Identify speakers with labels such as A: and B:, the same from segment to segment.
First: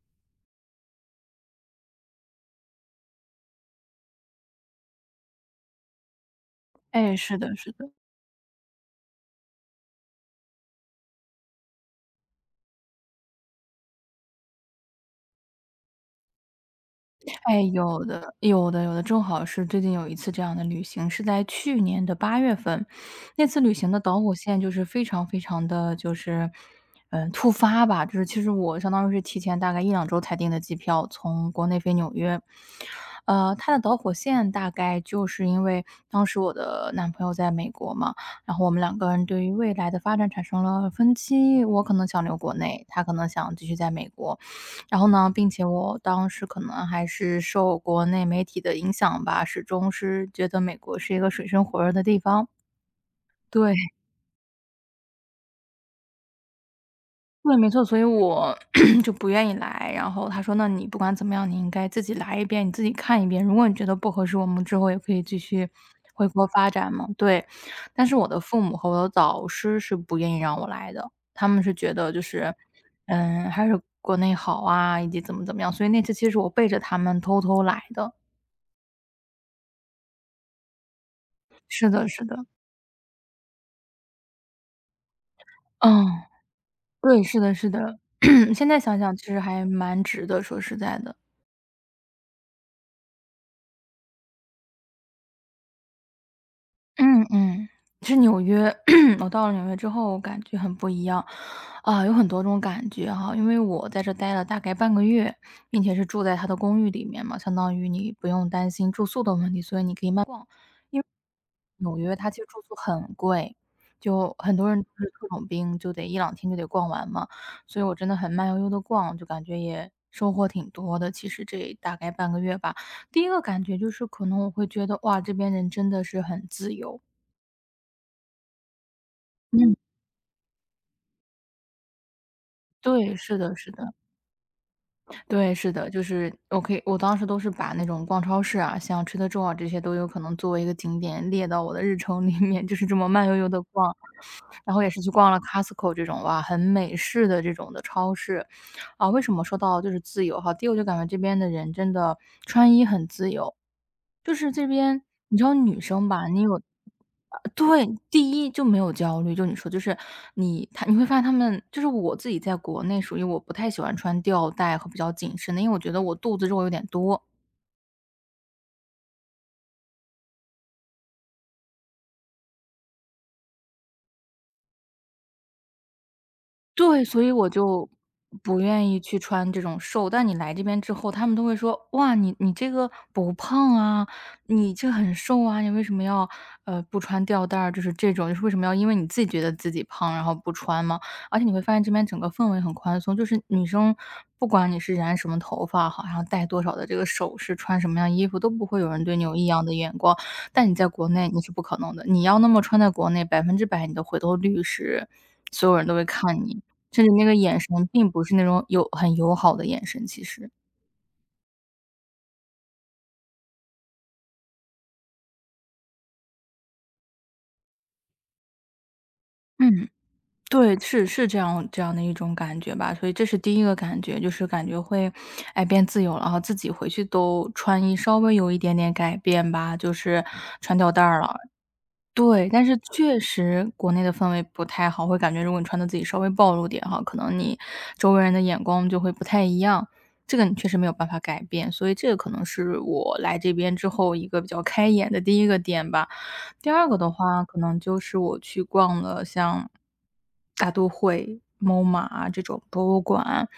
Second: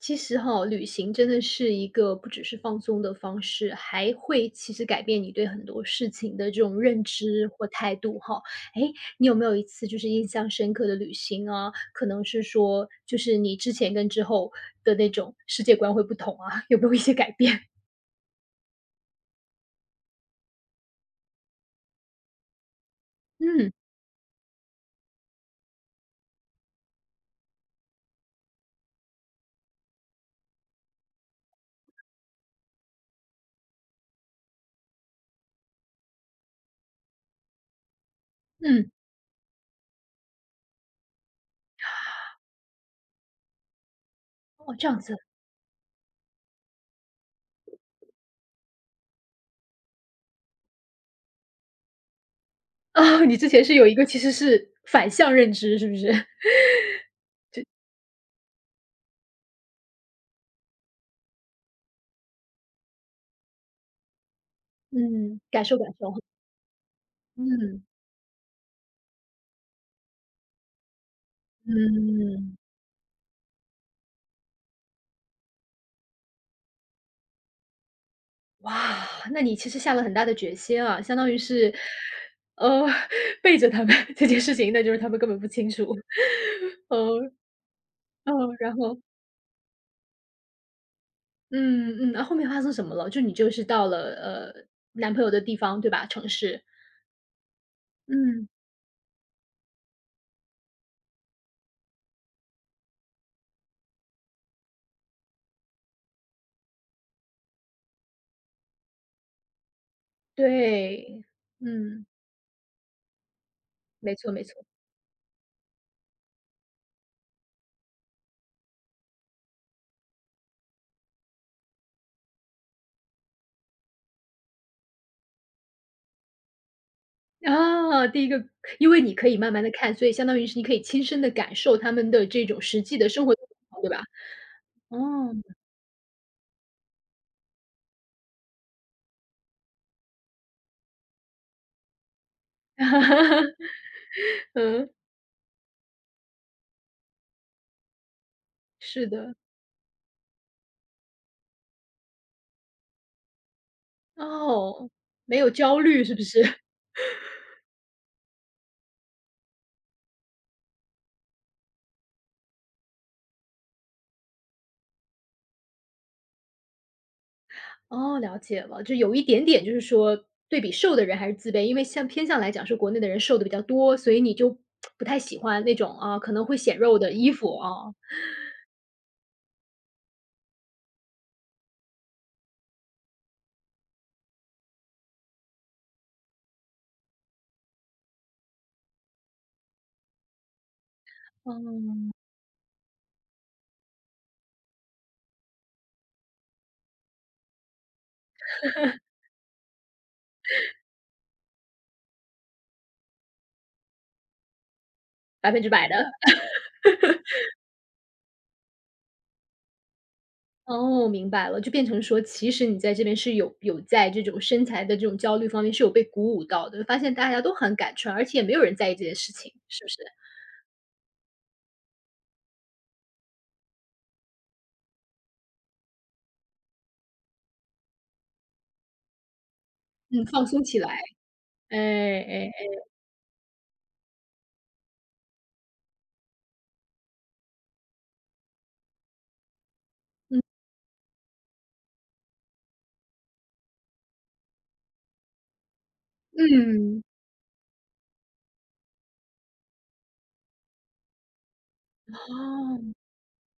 A: 其实哈，旅行真的是一个不只是放松的方式，还会其实改变你对很多事情的这种认
B: 哎，是
A: 知
B: 的，
A: 或
B: 是的。
A: 态度哈。诶，你有没有一次就是印象深刻的旅行啊？可能是说，就是你之前跟之后的那种世界观会不同啊，有没有一些改
B: 哎，
A: 变？
B: 有的，有的，有的。正好是最近有一次这样的旅行，是在去年的八月份。那次旅
A: 嗯，
B: 行的导火线就是非常非常的突发吧，就是其实我相当于是提前大概一两周才订的机票，从国内飞纽约。它的导火线大概就是因为当时我的男朋友在美国嘛，然后我们
A: 嗯，
B: 两个人对于未来的发展产生了分歧，我可能想留国内，他可能想继续在美国。
A: 哦，这样
B: 然后
A: 子。
B: 呢，并且我当时可能还是受国内媒体的影响吧，始终是觉得美国是一个水深火热的地方。
A: 哦，你之前
B: 对，
A: 是有一个其实是反向认知，是不是？
B: 对，没错，所以我 就不愿意来。然后他说："那你不管怎么样，你应该自己来一遍，你自己看一遍。如果你觉得不合适，我们之后也可以继
A: 嗯，感
B: 续
A: 受感受，
B: 回国发展嘛。"对，
A: 嗯，
B: 但是我的父母和我的导师是不愿意让我来的，他们是觉得就是，
A: 嗯。
B: 嗯，还是国内好啊，以及怎么怎么样。所以那次其实我背着他们偷偷来的。
A: 哇，那你其实下了很大的决心啊，相当于是，
B: 是的，是的，
A: 呃，背着他们这件事情，那就是他们根本不清楚。
B: 嗯，
A: 哦
B: 对，是的，是的。
A: 哦，
B: 现
A: 然
B: 在想
A: 后，
B: 想其实还蛮值得。说实在的。
A: 嗯嗯，那后面发生什么了？就你就是到了呃男朋友的地方，对吧？城市，
B: 嗯嗯，是纽
A: 嗯，
B: 约。我到了纽约之后，我感觉很不一样，啊，有很多种感觉哈。因为我在这待了大概半个月，并且是住在他的公寓里面嘛，相当于你不用担心住宿的问题，所以你可以慢慢逛。因为
A: 对，
B: 纽
A: 嗯，
B: 约它其实住宿很贵，
A: 没错
B: 就
A: 没错。
B: 很多人都是特种兵，就得一两天就得逛完嘛。所以我真的很慢悠悠的逛，就感觉也收获挺多的。其实这大概半个月吧，第一个感觉就是可能我会觉得哇，这边人真的是很自由。
A: 啊，第一个，因为你可以慢慢的
B: 嗯
A: 看，所以相当于是你可以亲身的感受他们的这种实际的
B: 对，
A: 生活
B: 是
A: 状
B: 的是
A: 况，对
B: 的，
A: 吧？哦，
B: 对，是的，就是我可以我当时都是把那种逛超市啊，像吃的住啊这些都有可能作为一个景点列到我的日程里面，就是这么慢悠悠的逛。然后也
A: 嗯，
B: 是去逛了 Costco 这种，哇，很美式的这种的超市。
A: 是
B: 啊，为什
A: 的，
B: 么说到就是自由哈？第一我就感觉这边的人真的穿衣很自由，就是这
A: 哦，
B: 边你
A: 没
B: 知
A: 有
B: 道
A: 焦
B: 女
A: 虑
B: 生
A: 是不
B: 吧，
A: 是？
B: 对，第一就没有焦虑，就你说就是你会发现他们就是我自己在国内属于我不太喜欢穿吊带和比较紧身的，因为我觉得我肚子肉有点多。
A: 哦，了解了，就有一点点就是说对比瘦的人还是自卑，因为像偏向来讲是国内的人瘦的比较多，所以你就不太喜欢那种啊，可能会显肉
B: 对，
A: 的
B: 所以
A: 衣
B: 我
A: 服
B: 就
A: 啊。
B: 不愿意去穿这种瘦，但你来这边之后，他们都会说："哇，你这个不胖啊，你这很瘦啊，你为什么要，不穿吊带儿？"就是这种，就是为什么要因为你自己觉得自己胖，然后不穿吗？而且你会发现这边
A: 嗯
B: 整个氛围很宽松，就是女生不管你是染什么头发，好像戴多少的这个首饰，穿什么样衣服，都不会有人对你有异样的眼光。但你在国内你是不可能的，你要那么穿在国内百分之百你的回头率是
A: 百分
B: 所
A: 之
B: 有人
A: 百
B: 都
A: 的。
B: 会看你。甚至那个眼神并不是那种友好的眼神，其实。
A: 哦，明白了，就变成说其实你在这边是有在这种身材的这种焦虑方面是有被鼓舞到的，发现大家都很敢穿，而且也没有人在意这件事情，是
B: 嗯，
A: 不是？
B: 对，是是这样的一种感觉吧。所以这是第一个感觉，就是感觉会，哎，变自由了，然后自己回去都穿衣稍微有一点点改变吧，就是
A: 嗯，放松
B: 穿
A: 起来，
B: 吊带儿了。
A: 哎哎
B: 对，但是
A: 哎
B: 确实国内的氛围不太好，会感觉如果你穿的自己稍微暴露点哈，可能你周围人的眼光就会不太一样。这
A: 嗯
B: 个你确实没有办法改变，所以这个可能是我来这边之后一个比较开眼的第一个点吧。第二个
A: 嗯，
B: 的话，可能就是我去逛了像大都会、MoMA 啊这种博
A: 哦，
B: 物馆，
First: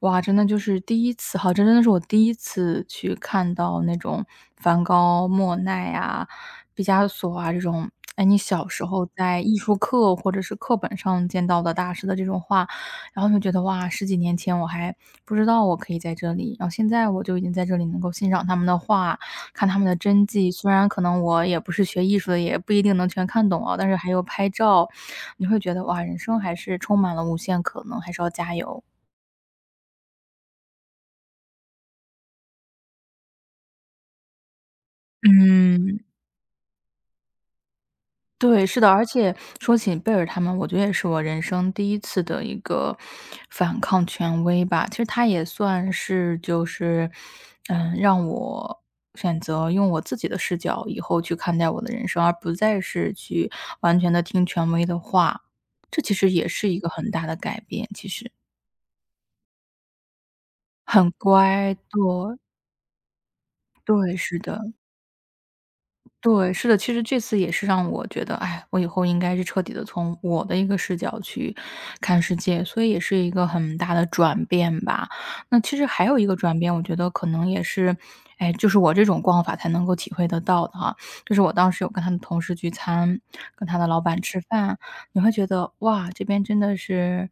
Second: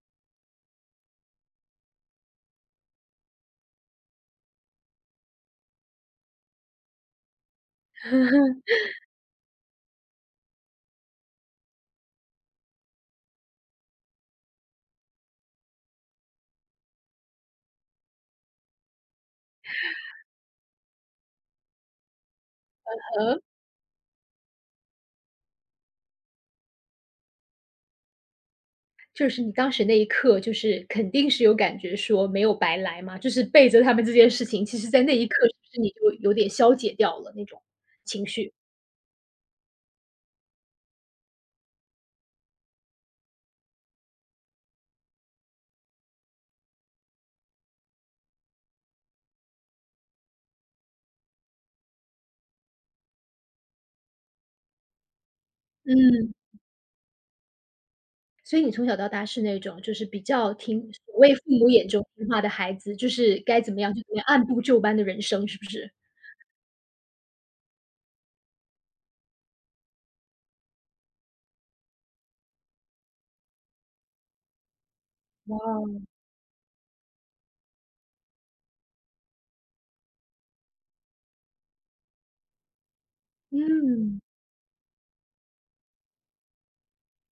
B: 哇，真的就是第一次，好，这真的是我第一次去看到那种梵高、莫奈啊、毕加索啊这种，哎，你小 时候在艺术课或者是课本上见到的大师的这种画，然后就觉得哇，十几年前我还不知道我可以在这里，然后现在我就已经在这里能够欣赏他们的画，看他们的真迹，虽然可能我也不是学艺术的，也不一定能全看懂啊，但是还有拍照，你会觉得哇，人生还是充满了无限可能，还是要加油。
A: 就是你当时那一刻，就是肯定是有感觉说没有白来嘛，就是背着他们这件事情，其实在那一刻是不是你
B: 嗯。
A: 就有点消解掉了那种情绪？
B: 对，是的，而且说起贝尔他们，我觉得也是我人生第一次的一个反抗权威吧。其实他也算是让我选择用我自己的视角以后去看待我的人生，而不再是去完全的听权威的话。这其实
A: 嗯，
B: 也是一个很大的改变，其实。
A: 所以你从小到大是那种就是比较听
B: 很
A: 所谓父母
B: 乖，
A: 眼中听
B: 对，
A: 话的孩子，就是该怎么样就怎
B: 对，
A: 么样，
B: 是
A: 按部
B: 的。
A: 就班的人生，是不是？
B: 对，是的，其实这次也是让我觉得，哎，我以后应该是彻底的从我的一个视角去看世界，所以也是一个很大的转变吧。
A: 哇，
B: 那其实
A: 哦。
B: 还有一个转变，我觉得可能也是，哎，就是我这种逛法才能够体会得到的哈。就是我当时有跟他的同事聚餐，跟他的老板
A: 嗯，
B: 吃饭，你会觉得，哇，这边真的是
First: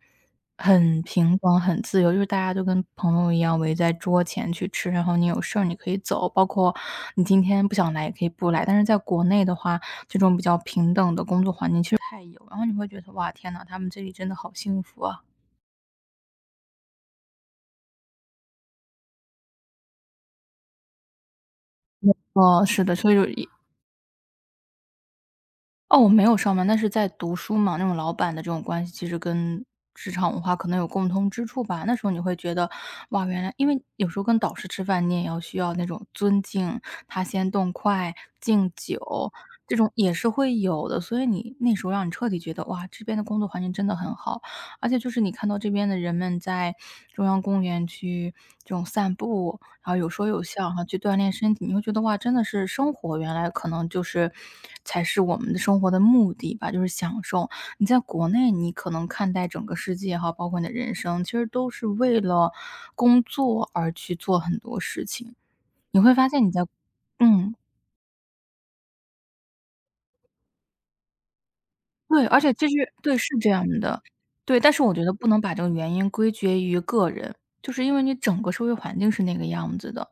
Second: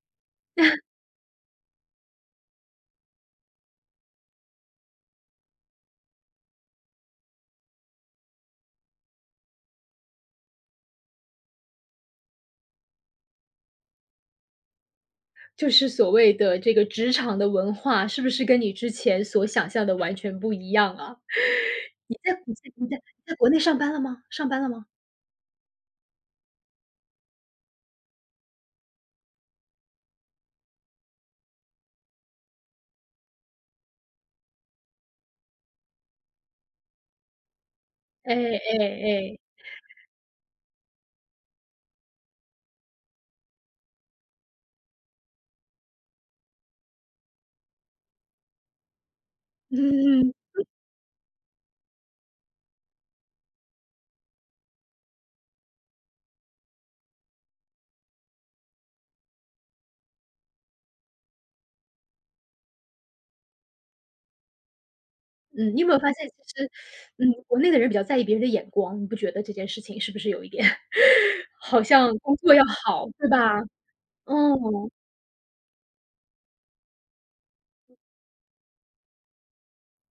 B: 很平等、很自由，就是大家都跟朋友一样围在桌前去吃，然后你有事儿你可以走，包括你今天不想来也可以不来。但是在国内的话，这种比较平等的工作环境其实不太有，然后你会觉得，哇，天呐，他们这里真的好幸福啊。
A: 就是所谓的这个职场的文化，是不是跟你之前所想象的完全不一样啊？你在你在
B: 哦，是
A: 你
B: 的，
A: 在
B: 所以
A: 你
B: 就
A: 在国内上班了吗？上班了吗？
B: 哦，我没有上班，但是在读书嘛，那种老板的这种关系，其实跟职场文化可能有共通之处吧。那时候你会觉得，哇，原来因为有时候跟导师吃饭，你也要需要那种尊敬，他先动筷、
A: 哎
B: 敬
A: 哎
B: 酒，
A: 哎。
B: 这种也是会有的。所以你那时候让你彻底觉得，哇，这边的工作环境真的很好。而且就是你看到这边的人们在中央公园去这种散步，然后有
A: 嗯
B: 说
A: 嗯，
B: 有笑，然后去锻炼身体，你会觉得哇，真的是生活原来可能就是才是我们的生活的目的吧，就是享受。你在国内，你可能看待整个世界哈，包括你的人生，其实都是为了工作而去做很多事情。
A: 嗯你有没有
B: 你
A: 发
B: 会
A: 现
B: 发
A: 其
B: 现你在
A: 实，嗯，
B: 嗯。
A: 国内的人比较在意别人的眼光，你不觉得这件事情是不是有一点 好像
B: 对，
A: 工
B: 而且
A: 作要
B: 这是
A: 好，
B: 对，是
A: 对
B: 这
A: 吧？
B: 样的。对，但是
A: 嗯，
B: 我觉得不能把这个原因归结于个人，就是因为你整个社会环境是那个样子的，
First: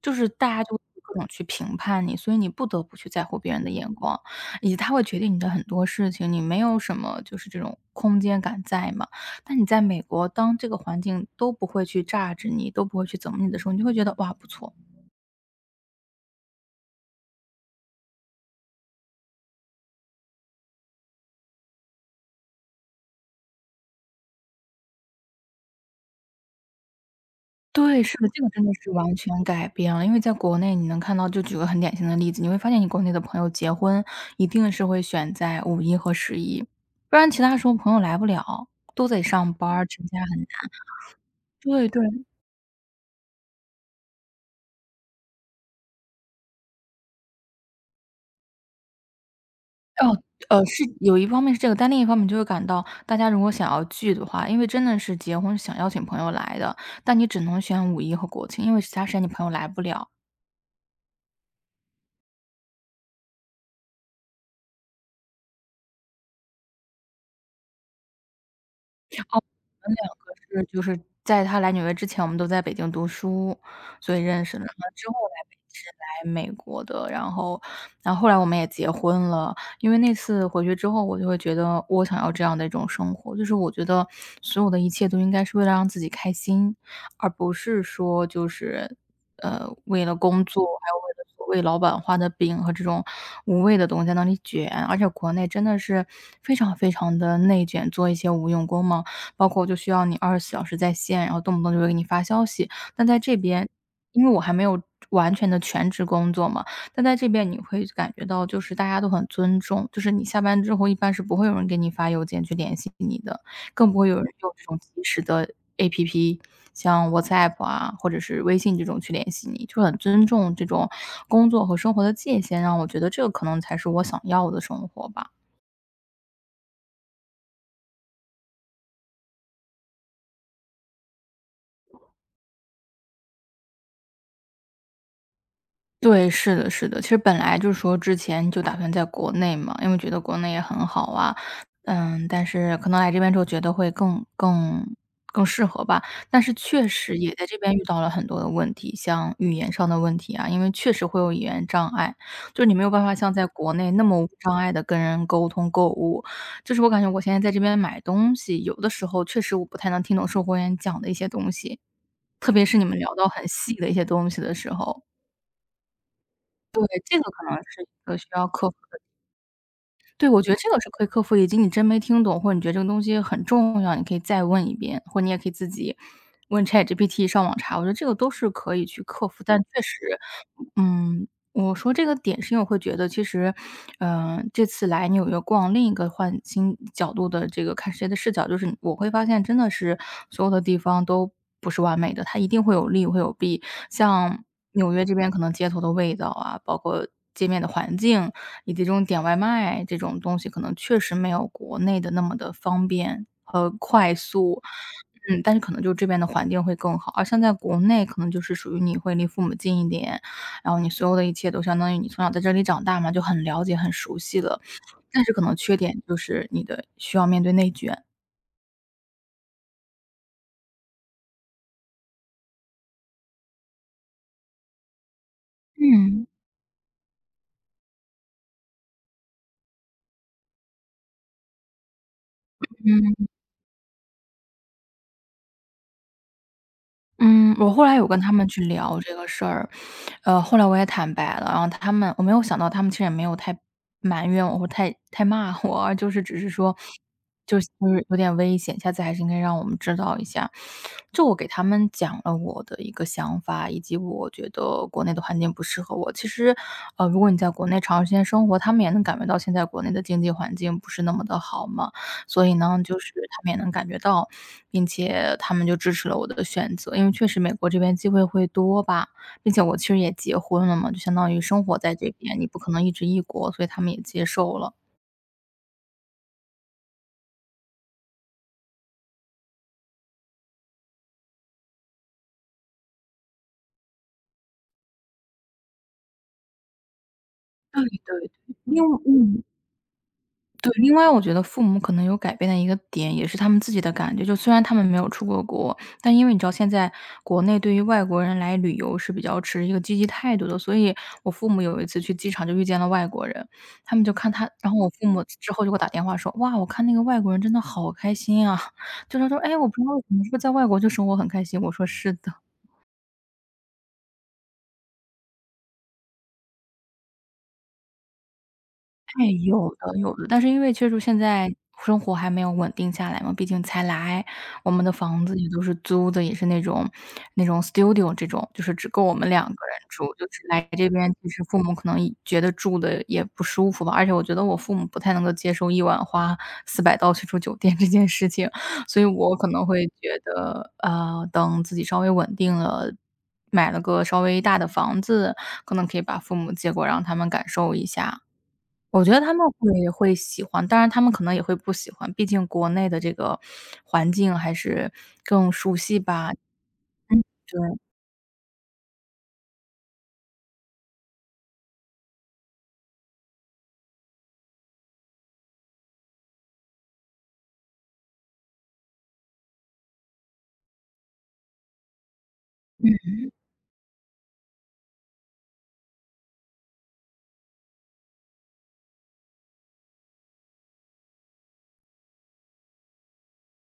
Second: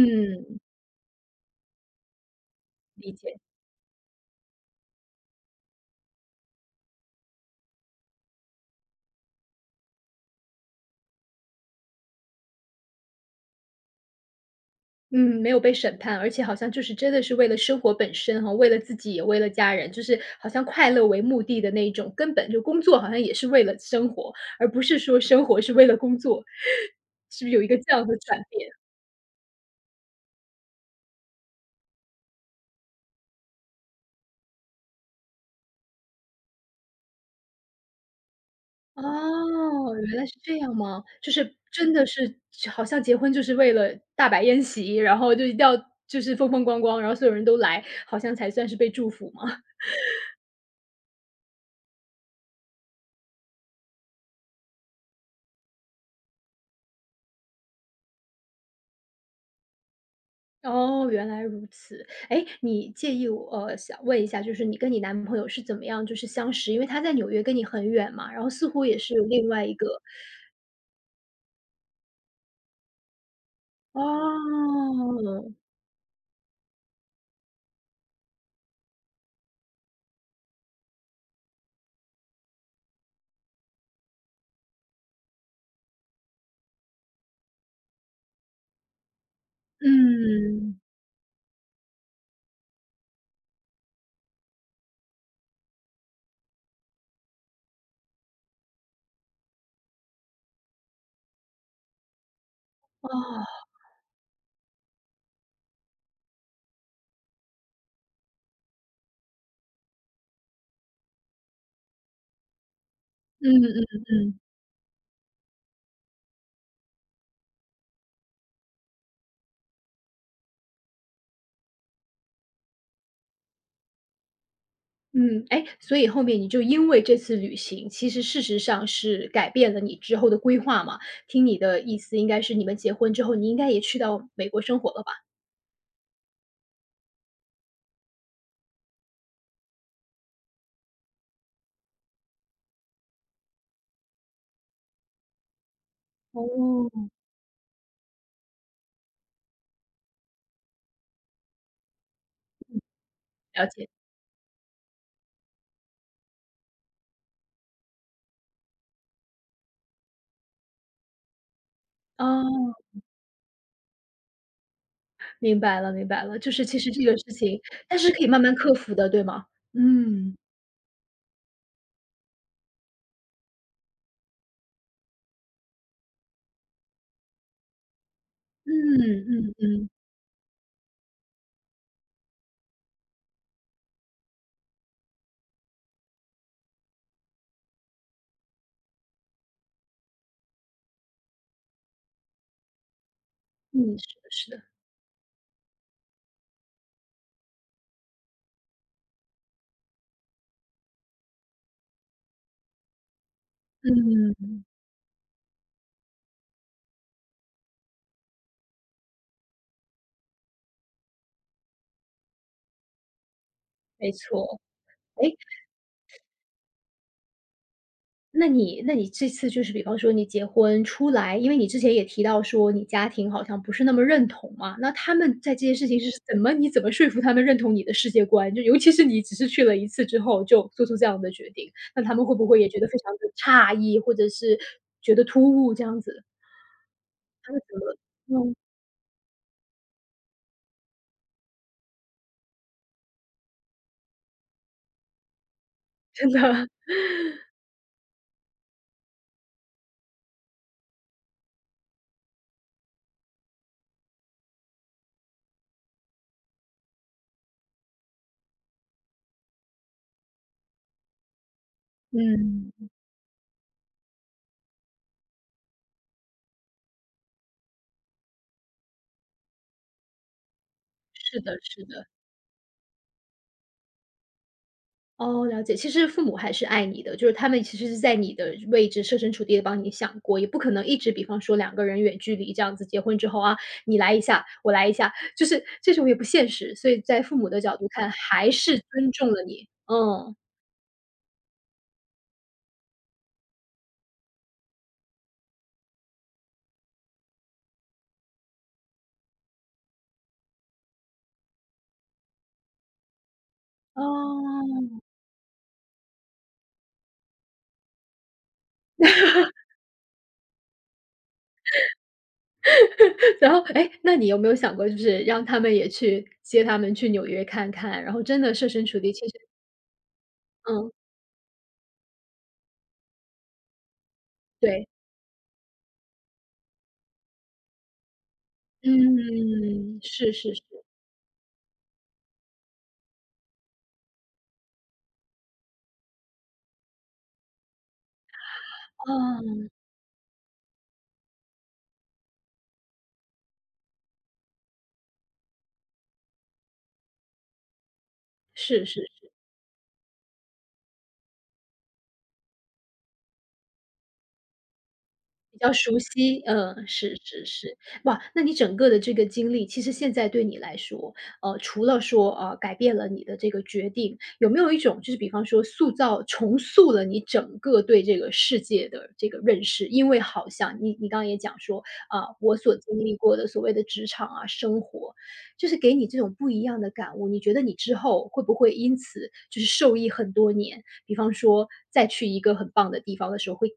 B: 就是大家就会各种去评判你，所以你不得不去
A: 理
B: 在乎
A: 解。
B: 别人的眼光，以及他会决定你的很多事情，你没有什么就是这种空间感在嘛。但你在美国，当这个环境都不会去榨制你，都不会去怎么你的时候，你就会觉得哇，不错。
A: 嗯，没有被审判，而且好像就是真的是为了生活本身哈，为了自己也为了家人，就是好像快乐为目的的那一种，根本就工作好像也是为了生活，而不是说生活是为了工作，是不是有一个这
B: 对，
A: 样
B: 是
A: 的
B: 的，
A: 转
B: 这个真
A: 变？
B: 的是完全改变了。因为在国内你能看到就举个很典型的例子，你会发现你国内的朋友结婚一定是会选在五一和十一，不然其他时候朋友来不了，都得上班儿，
A: 哦，
B: 成
A: 原
B: 家
A: 来是这
B: 很
A: 样吗？就是
B: 对
A: 真
B: 对，
A: 的是好像结婚就是为了大摆宴席，然后就一定要就是风风光光，然后所有人都来，好像才算是被祝福吗？
B: 哦，是有一方面是这个，但另一方面就会感到大家如果想要聚的话，因为真的是结婚是想邀请朋友来的，但你只能选五一和国庆，因为其他时间你朋友来不了。
A: 哦，原来如此。哎，你介意我想问一下，就是你跟你男朋友是怎么样就是相识？因为他在纽约跟你很远嘛，然后似乎也是有另外一个
B: 我们两个就是在他来纽约之前，我们都在北京读书，所以认识了。
A: 哦，
B: 然后之后来北是来美国的，然后后来我们也结婚了。因为那次回去之后，我就会觉得我想要这样的一种生活，就是我觉得所有的一切都应该是为了让自己开心，而不是说就是，为了工作，
A: 嗯，
B: 还有为了所谓老板画的饼和这种无谓的东西在那里卷。而且国内真的是非常非常的内卷，做一些无用功嘛。包括就需要你24小时在线，然后动不动就会给你发消息。但在这
A: 哦，
B: 边，因为我还没有完全的全职工作嘛，但在这边你会感觉到就是大家都很尊重，就是你下班之后一般是不会有人给你发邮件去联系你的，
A: 嗯嗯
B: 更不会有人
A: 嗯。
B: 用这种即时的 APP，像 WhatsApp 啊，或者是微信这种去联系你，就很尊重这种工作和生活的界限，让我觉得这个可能才是我想要的生活吧。
A: 嗯，哎，所以后面你就因为这次旅行，其实事实上是改变了你之后的规划嘛？听你的意思应该是你们结婚之后，你应该也去到美国生活了吧？
B: 对，是的，是的。其实本来就是说之前就打算在国内嘛，因为觉得国内也很好啊，但是可能来这边之后觉得会更适合吧。但是确
A: 哦。
B: 实也在这边遇到了很多的问题，像语言上的问题啊，因为确实会有语言障碍，就是你没有办法像在
A: 了
B: 国内
A: 解，
B: 那么无障碍的跟人沟通购物。就是我感觉我现在在这边买东西，有的时候确实我不太能听懂售货员讲的一些东西，特别
A: 哦，
B: 是你们聊到很细的一些东西的时候。
A: 明白了明白了，就是其
B: 对，
A: 实这
B: 这
A: 个事
B: 个可能
A: 情，
B: 是一
A: 但是
B: 个
A: 可
B: 需
A: 以慢
B: 要
A: 慢
B: 克
A: 克
B: 服，
A: 服的，对吗？
B: 对，
A: 嗯。
B: 我觉得这个是可以克服，以及你真没听懂，或者你觉得这个东西很重要，你可以再问一遍，或者你也可以自己问 ChatGPT 上网查，我觉得这个都是
A: 嗯
B: 可以去克服，
A: 嗯
B: 但确
A: 嗯，
B: 实我说这个点是因为我会觉得其实，这次来纽约逛，另一个换新角度的这个看世界的视角，就是我会发现真的是所有的地方都不是完美的，它一定会有利会有弊。
A: 嗯，是的
B: 像
A: 是的，
B: 纽约这边可能街头的味道啊，包括街面的环境，以及这种点外卖这种东西，可能确实没有国内的那么的方便和快
A: 嗯，
B: 速。但是可能就这边的环境会更好，而像在国内，可能就是属于你会离父母近一点，然后你所有的一切都相当于你从小在这里长大嘛，就很了解、很
A: 没
B: 熟悉
A: 错，
B: 了。但
A: 哎。
B: 是可能缺点就是你的需要面对内卷。
A: 那你这次就是比方说你结婚出来，因为你之前也提到说你家庭好像不是那么认同嘛，那他们在这件事情是
B: 嗯。
A: 怎么你怎么说服他们认同你的世界观？就尤其是你只是去了一次之后就做出这样的决定，那他们会不会也觉得非
B: 嗯。
A: 常的诧异，或者是觉得突兀这样子？他
B: 嗯，
A: 们
B: 我
A: 怎
B: 后来
A: 么
B: 有跟他们去聊这个事儿，后来我也坦白了，然后他们我没有想到他们其实也没有太埋怨我或太骂我啊，就是
A: 真
B: 只是
A: 的。
B: 说，就是有点危险，下次还是应该让我们知道一下。就我给他们讲了我的一个想法，以及我觉得国内的环境不适合我。其实，如果你在国内长时间生活，他们也能感觉到现在国内的经济环境不是那么的好嘛。所以呢，
A: 嗯，
B: 就是他们也能感觉到，并且他们就支持了我的选择。因为确实美国这边机会会多吧，并且我其实也结婚了嘛，就相当于
A: 是的
B: 生活
A: 是
B: 在
A: 的。
B: 这边，你不可能一直异国，所以他们也接受了。
A: 哦，了解。其实父母还是爱你的，就是他们其实是在你的位置设身处地的帮你想过，也不可能一直比方说两个人远距离这样子结婚之后啊，你来一下，我来一下，就是这种也不现实。所以在父母的角
B: 对
A: 度看，
B: 对对，
A: 还是
B: 因为
A: 尊重了你，嗯。
B: 对，另外我觉得父母可能有改变的一个点，也是他们自己的感觉。就虽然他们没有出过国，但因为你知道现在国内对于外国人来旅游是比较持一个积极态度的，所以我父母有一次去机场就遇见了外国人，他们就看他，然后我
A: 哦。
B: 父母之后就给我打电话说：“哇，我看那个外国人真的好开心啊！”就他说：“哎，我不知道为什么是不是在外国就生活很开心？”我说：“是的。”
A: 然后，哎，那你有没有想过就是让他们也去接他们去纽约看看，然后真的设身处地，
B: 哎，
A: 其实
B: 有的有的，但是因为确
A: 嗯，
B: 实现在生活还没有稳定下来嘛，毕竟才来，我们
A: 对，
B: 的房子也都是租的，也是那种 studio 这种，就是只够我们两个人
A: 嗯，
B: 住，就
A: 是
B: 是
A: 是是，
B: 来这边其实父母可能也觉得住的也不舒服吧，而且我觉得我父母不太能够接受一晚花400 0刀去住酒店这件事情，所以我可能
A: 嗯，
B: 会觉得，等自己稍微稳定了，买了个稍微大的房子，可能可以把父母接过，让他们感受一下。
A: 是
B: 我
A: 是。
B: 觉得他们会喜欢，当然他们可能也会不喜欢，毕竟国内的这个环境还是更
A: 比较
B: 熟
A: 熟
B: 悉吧，
A: 悉，嗯，是是
B: 对。
A: 是。哇，那你整个的这个经历，其实现在对你来说，除了说，改变了你的这个决定，有没有一种就是比方说塑造重塑了你整个对这个世界的这个认识？因为好像你你刚刚也讲说，啊，我所经历过的所谓的职场啊、生活，就是给你这种不一样的感悟，你觉得你之后会不会因此就是受益很多年？比方说再去一个很棒的地方的时候，会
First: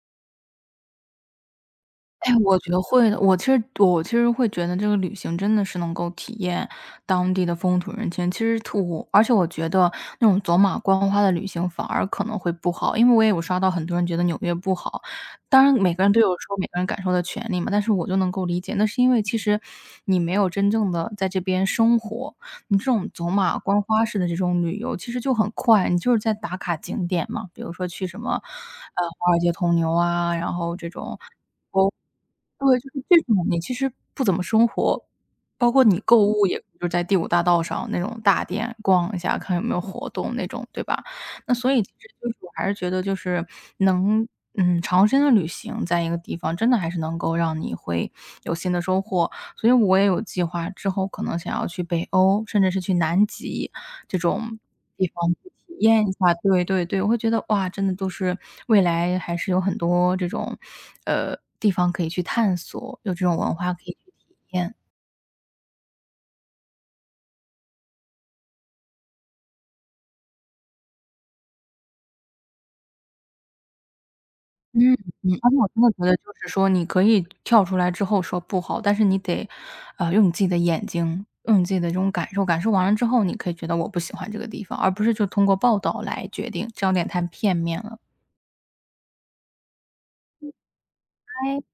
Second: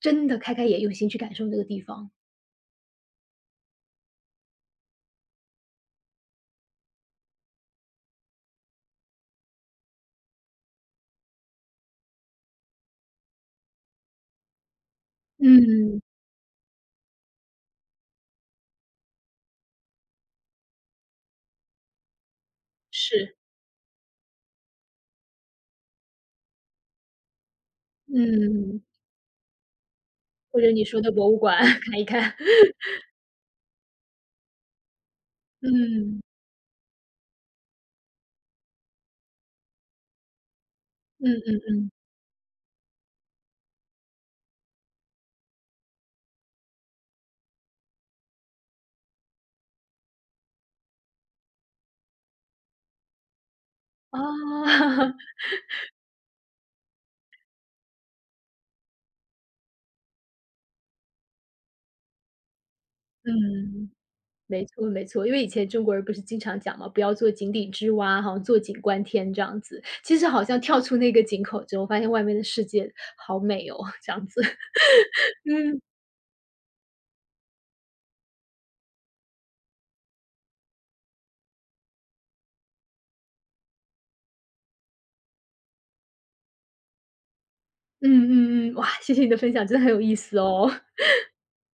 A: 真的开开眼，用心去感受这个地方。
B: 哎，我觉得会的。我其实会觉得这个旅行真的是能够体验当地的风土人情。其实而且我觉得那种走马观花的旅行反而可能会不好，因为我也有刷到很多人觉得纽约不好。当然每
A: 嗯，
B: 个人都有说每个人感受的权利嘛，但是我就能够理解，那是因为其实你没有真正的在这边生活。你这种走
A: 是，
B: 马观花式的这种旅游其实就很快，你就是在打卡景点嘛，比如说去什么，
A: 嗯。
B: 华尔街铜牛啊，然
A: 或者
B: 后
A: 你
B: 这
A: 说的
B: 种
A: 博物馆 看一看。
B: 对，就是这种你其实不怎么生活，包括你购
A: 嗯，
B: 物也就是在第五大道上那种大店逛一下，看有没有活动那种，对吧？
A: 嗯
B: 那
A: 嗯。
B: 所以其实就是我还是觉得就是能，长时间的旅行在一个地方，真的还是能够让你会有新的收获。所以我也有计划之后可能想要去北欧，甚至是去南极这
A: 哦，
B: 种
A: 嗯
B: 地
A: 啊，
B: 方 去体验一下，对对对，我会觉得哇，真的都是未来还是有很多这种，地方可以去探索，有这种文化可
A: 嗯
B: 以去体
A: 没
B: 验。
A: 错没错，因为以前中国人不是经常讲嘛，不要做井底之蛙，好像坐井观天这样子。其实好像跳出那个井口之后，发现外面的世界好美哦，这样子。
B: 嗯嗯，而且我真
A: 嗯，
B: 的觉得就是说你可以跳出来之后说不好，但是你得，用你自己的眼睛，用你自己的这种感受，感受完了之后，你可以觉得我不喜欢这个地方，而不是就通过报道来决定，这样有点太片面了。
A: 嗯嗯嗯，哇，谢谢你的分享，真的很有意思哦。
B: 哎。